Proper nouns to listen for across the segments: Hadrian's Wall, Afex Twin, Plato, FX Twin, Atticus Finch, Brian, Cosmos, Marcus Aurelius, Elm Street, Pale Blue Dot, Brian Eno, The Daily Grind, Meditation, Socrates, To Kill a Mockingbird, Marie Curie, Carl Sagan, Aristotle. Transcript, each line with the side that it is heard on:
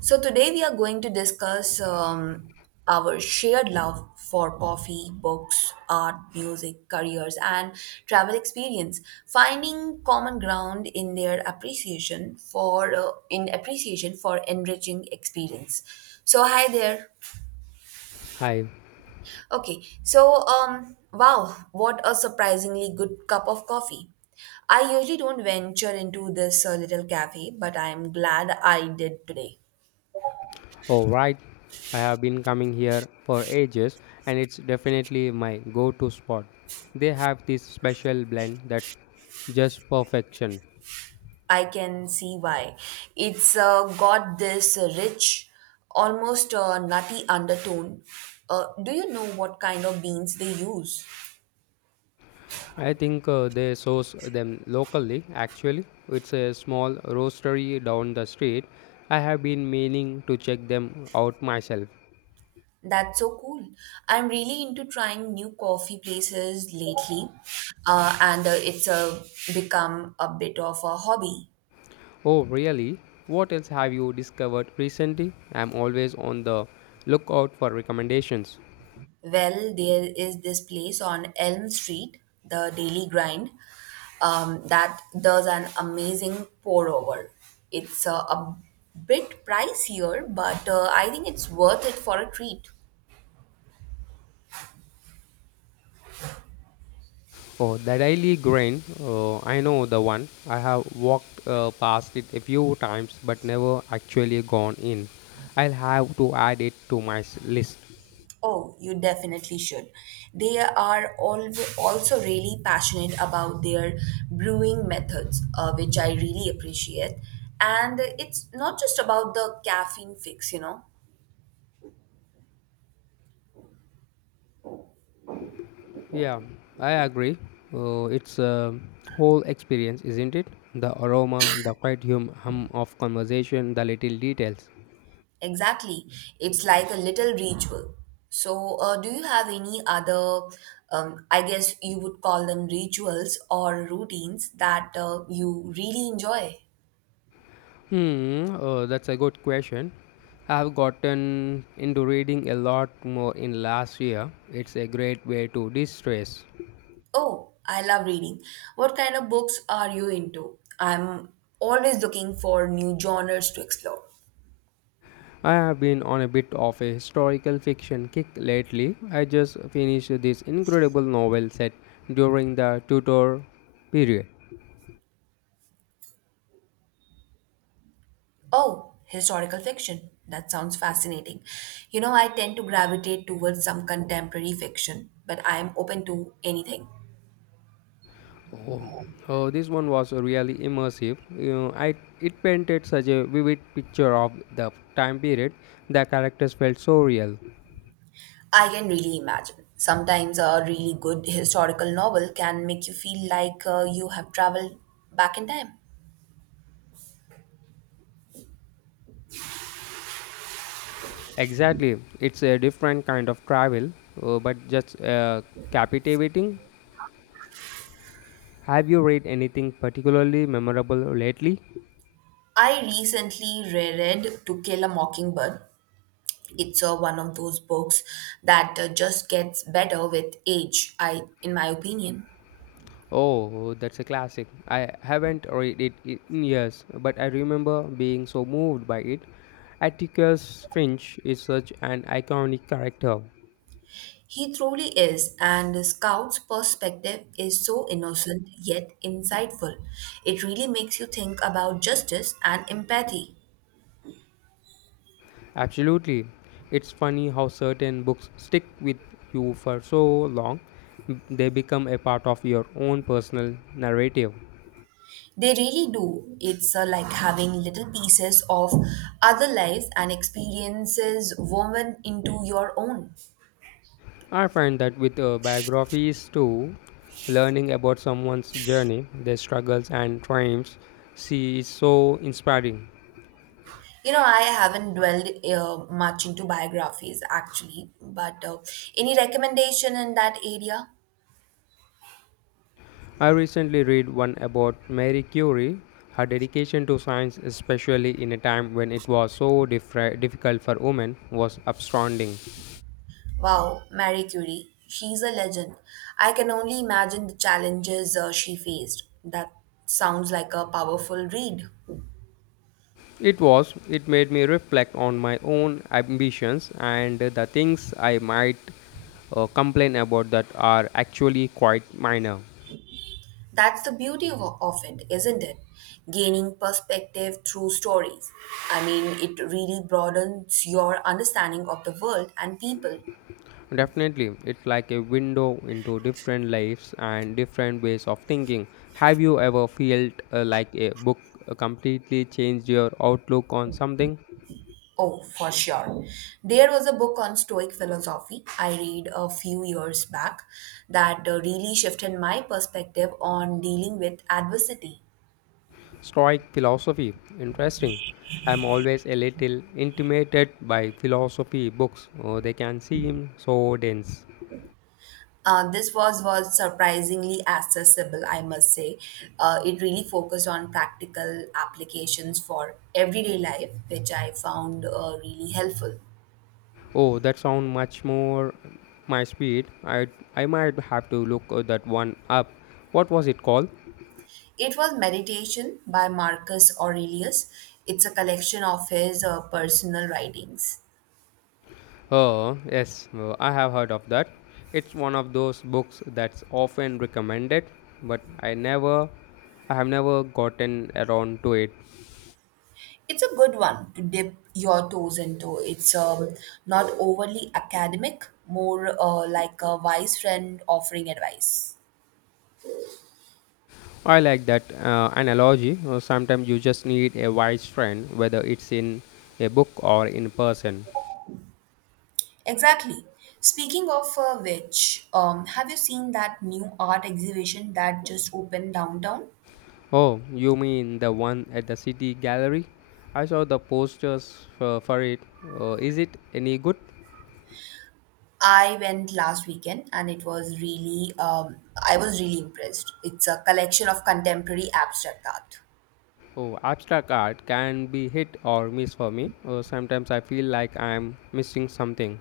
right: So, today we are going to discuss our shared love for coffee, books, art, music, careers, and travel experience, finding common ground in their appreciation for in appreciation for enriching experience. So, hi there.
left: Hi.
right: Okay, wow, what a surprisingly good cup of coffee. I usually don't venture into this little cafe, but I'm glad I did today.
left: Oh, right. I have been coming here for ages, and it's definitely my go to spot. They have this special blend that's just perfection.
right: I can see why. It's got this rich, almost nutty undertone. Do you know what kind of beans they use?
left: I think they source them locally actually. It's a small roastery down the street. I have been meaning to check them out myself.
right: That's so cool. I'm really into trying new coffee places lately, and it's become a bit of a hobby.
left: Oh, really? What else have you discovered recently? I'm always on the lookout for recommendations.
right: Well, there is this place on Elm Street, the Daily Grind, that does an amazing pour over. It's a bit pricier, but I think it's worth it for a treat.
left: Oh, the daily grind. I know the one. I have walked past it a few times, but never actually gone in. I'll have to add it to my list.
right: Oh, you definitely should. They are also really passionate about their brewing methods, which I really appreciate. And it's not just about the caffeine fix.
left: Yeah, I agree. It's a whole experience, isn't it? The aroma, the quiet hum of conversation, the little details.
right: Exactly. It's like a little ritual. So, do you have any other, I guess you would call them rituals or routines that you really enjoy?
left: That's a good question. I've gotten into reading a lot more in last year. It's a great way to de-stress.
right: Oh, I love reading. What kind of books are you into? I'm always looking for new genres to explore.
left: I have been on a bit of a historical fiction kick lately. I just finished this incredible novel set during the Tudor period.
right: Oh, historical fiction. That sounds fascinating. You know, I tend to gravitate towards some contemporary fiction, but I am open to anything.
left: Oh, oh, this one was really immersive. You know, it painted such a vivid picture of the time period. The characters felt so real.
right: I can really imagine. Sometimes a really good historical novel can make you feel like you have traveled back in time.
left: Exactly, it's a different kind of travel, but just captivating. Have you read anything particularly memorable lately?
right: I recently reread To Kill a Mockingbird. It's one of those books that just gets better with age, I in my opinion.
left: Oh, that's a classic. I haven't read it in years, but I remember being so moved by it. Atticus Finch is such an iconic character.
right: He truly is, and Scout's perspective is so innocent yet insightful. It really makes you think about justice and empathy.
left: Absolutely. It's funny how certain books stick with you for so long, they become a part of your own personal narrative.
right: They really do. It's like having little pieces of other lives and experiences woven into your own.
left: I find that with biographies too, learning about someone's journey, their struggles, and triumphs, she is so inspiring.
right: You know, I haven't dwelled much into biographies actually, but any recommendation in that area?
left: I recently read one about Marie Curie, her dedication to science, especially in a time when it was so difficult for women, was astounding.
right: Wow, Marie Curie, she's a legend. I can only imagine the challenges she faced. That sounds like a powerful read.
left: It was, it made me reflect on my own ambitions and the things I might complain about that are actually quite minor.
right: That's the beauty of it, isn't it? Gaining perspective through stories. I mean, it really broadens your understanding of the world and people.
left: Definitely, it's like a window into different lives and different ways of thinking. Have you ever felt like a book completely changed your outlook on something?
right: Oh, for sure. There was a book on Stoic philosophy I read a few years back that really shifted my perspective on dealing with adversity.
left: Stoic philosophy. Interesting. I'm always a little intimidated by philosophy books. Oh, they can seem so dense.
right: This was surprisingly accessible, I must say. It really focused on practical applications for everyday life, which I found really helpful.
left: Oh, that sounds much more my speed. I might have to look that one up. What was it called?
right: It was Meditation by Marcus Aurelius. It's a collection of his personal writings.
left: Oh, yes, I have heard of that. It's one of those books that's often recommended, but I have never gotten around to it.
right: It's a good one to dip your toes into. It's not overly academic, more like a wise friend offering advice.
left: I like that analogy. Sometimes you just need a wise friend, whether it's in a book or in person.
right: Exactly. Speaking of which, have you seen that new art exhibition that just opened downtown?
left: Oh, you mean the one at the city gallery? I saw the posters for it. Is it any good?
right: I went last weekend and it was I was really impressed. It's a collection of contemporary abstract art.
left: Oh, abstract art can be hit or miss for me. Sometimes I feel like I'm missing something.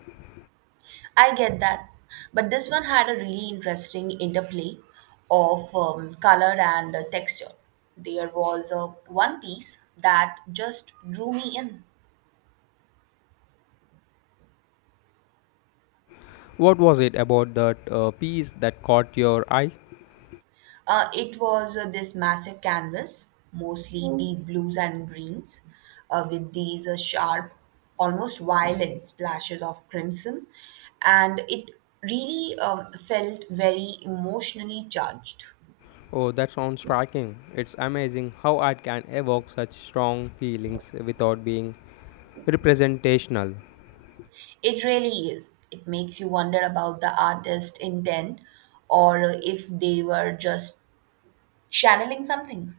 right: I get that, but this one had a really interesting interplay of color and texture. There was one piece that just drew me in.
left: What was it about that piece that caught your eye?
right: It was this massive canvas, mostly deep blues and greens, with these sharp, almost violent splashes of crimson. And it really felt very emotionally charged.
left: Oh, that sounds striking. It's amazing how art can evoke such strong feelings without being representational,
right: It really is. It makes you wonder about the artist's intent or if they were just channeling something.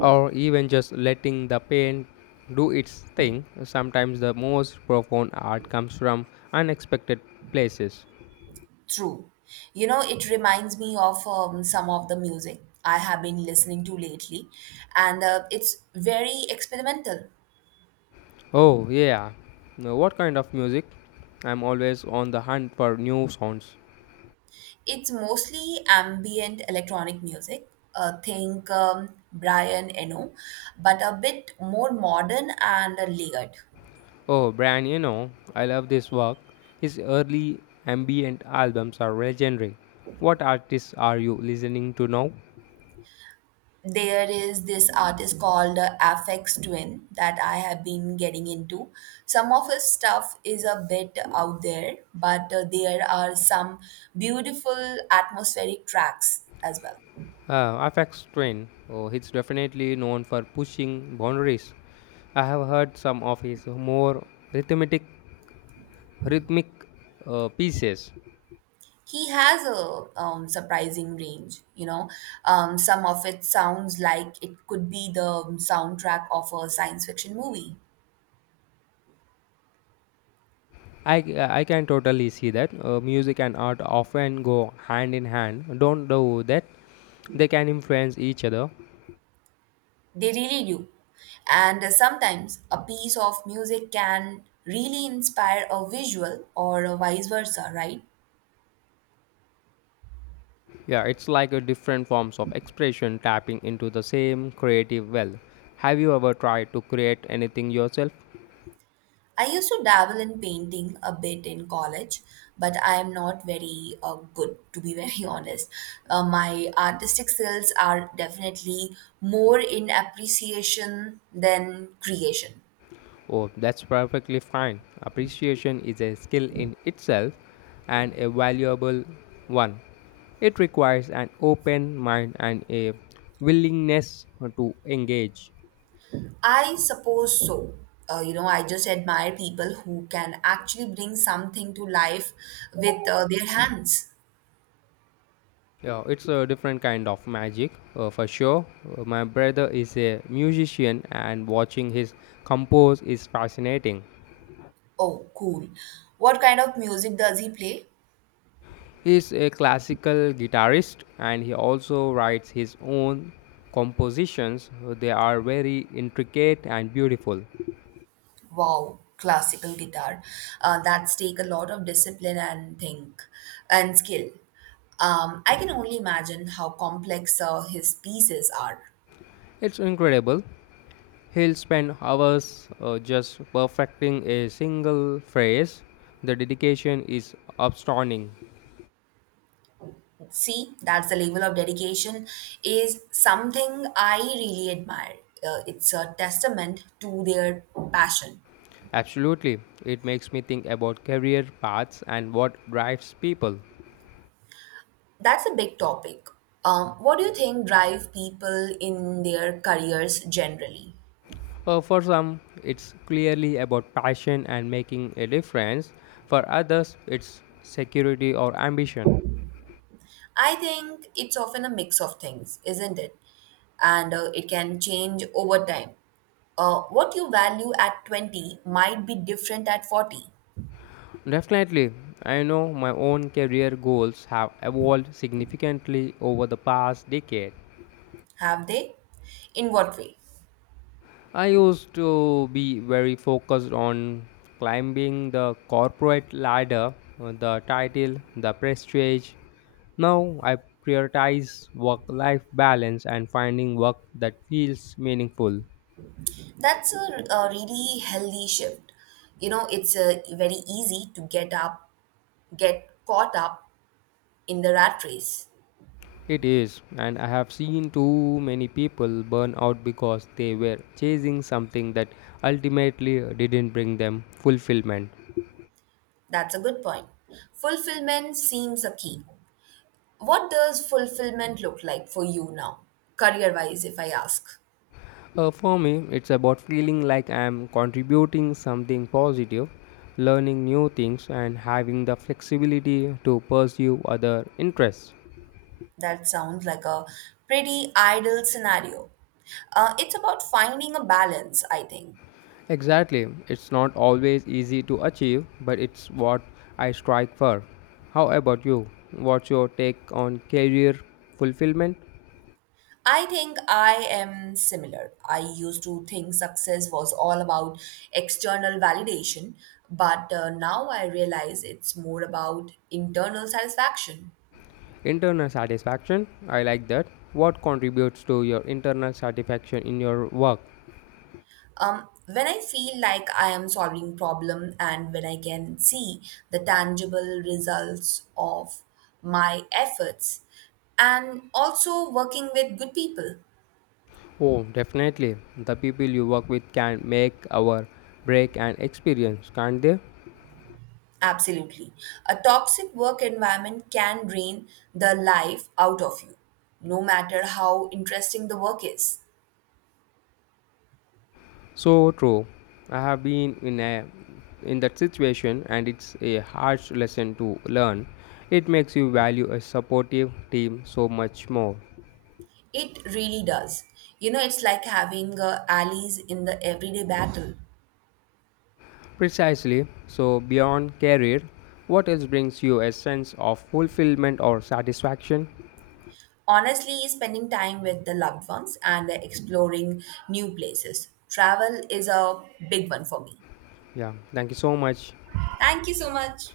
left: or even just letting the paint do its thing. Sometimes the most profound art comes from unexpected places.
right: True. You know, it reminds me of some of the music I have been listening to lately, and it's very experimental.
left: Oh, yeah. Now, what kind of music? I'm always on the hunt for new sounds.
right: It's mostly ambient electronic music. Think Brian Eno, but a bit more modern and layered.
left: Oh, Brian, you know, I love this work. His early ambient albums are legendary. What artists are you listening to now?
right: There is this artist called Afex Twin that I have been getting into. Some of his stuff is a bit out there, but there are some beautiful atmospheric tracks as well.
left: FX Twin. Oh, he's definitely known for pushing boundaries. I have heard some of his more rhythmic rhythmic pieces.
right: He has a surprising range. Some of it sounds like it could be the soundtrack of a science fiction movie.
left: I, I can totally see that. Music and art often go hand in hand. Don't do that. They can influence each other.
right: They really do. And sometimes a piece of music can really inspire a visual or a vice versa, right?
left: Yeah, it's like a different forms of expression tapping into the same creative well. Have you ever tried to create anything yourself?
right: I used to dabble in painting a bit in college, but I am not very good, to be very honest. My artistic skills are definitely more in appreciation than creation.
left: Oh, that's perfectly fine. Appreciation is a skill in itself and a valuable one. It requires an open mind and a willingness to engage.
right: I suppose so. You know, I just admire people who can actually bring something to life with their hands.
left: Yeah, it's a different kind of magic for sure. My brother is a musician, and watching his compose is fascinating.
right: Oh, cool. What kind of music does he play?
left: He's a classical guitarist and he also writes his own compositions. They are very intricate and beautiful.
right: Wow, classical guitar. That's take a lot of discipline and think and skill. I can only imagine how complex his pieces are.
left: It's incredible. He'll spend hours just perfecting a single phrase. The dedication is astounding.
right: See, that's the level of dedication is something I really admire. It's a testament to their passion.
left: Absolutely. It makes me think about career paths and what drives people.
right: That's a big topic. What do you think drive people in their careers generally?
left: For some, it's clearly about passion and making a difference. For others, it's security or ambition.
right: I think it's often a mix of things, isn't it? And it can change over time. What you value at 20 might be different at 40.
left: Definitely, I know my own career goals have evolved significantly over the past decade.
right: Have they? In what way?
left: I used to be very focused on climbing the corporate ladder, the title, the prestige. Now I prioritize work life balance and finding work that feels meaningful.
right: That's a really healthy shift. You know, it's very easy to get caught up in the rat race.
left: It is, and I have seen too many people burn out because they were chasing something that ultimately didn't bring them fulfillment.
right: That's a good point. Fulfillment seems a key. What does fulfillment look like for you now, career wise, if I ask?
left: For me, it's about feeling like I'm contributing something positive, learning new things, and having the flexibility to pursue other interests.
right: That sounds like a pretty ideal scenario. It's about finding a balance, I think.
left: Exactly, it's not always easy to achieve, but it's what I strive for. How about you? What's your take on career fulfillment?
right: I think I am similar. I used to think success was all about external validation, but now I realize it's more about internal satisfaction.
left: Internal satisfaction? I like that. What contributes to your internal satisfaction in your work?
right: When I feel like I am solving problem and when I can see the tangible results of my efforts and also working with good people.
left: Oh, definitely. The people you work with can make our break and experience, can't they?
right: Absolutely. A toxic work environment can drain the life out of you, no matter how interesting the work is.
left: So true. I have been in that situation and it's a harsh lesson to learn. It makes you value a supportive team so much more.
right: It really does. You know, it's like having allies in the everyday battle.
left: Precisely. So beyond career, what else brings you a sense of fulfillment or satisfaction?
right: Honestly, spending time with the loved ones and exploring new places. Travel is a big one for me.
left: Yeah, thank you so much.
right: Thank you so much.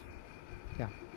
left: Yeah.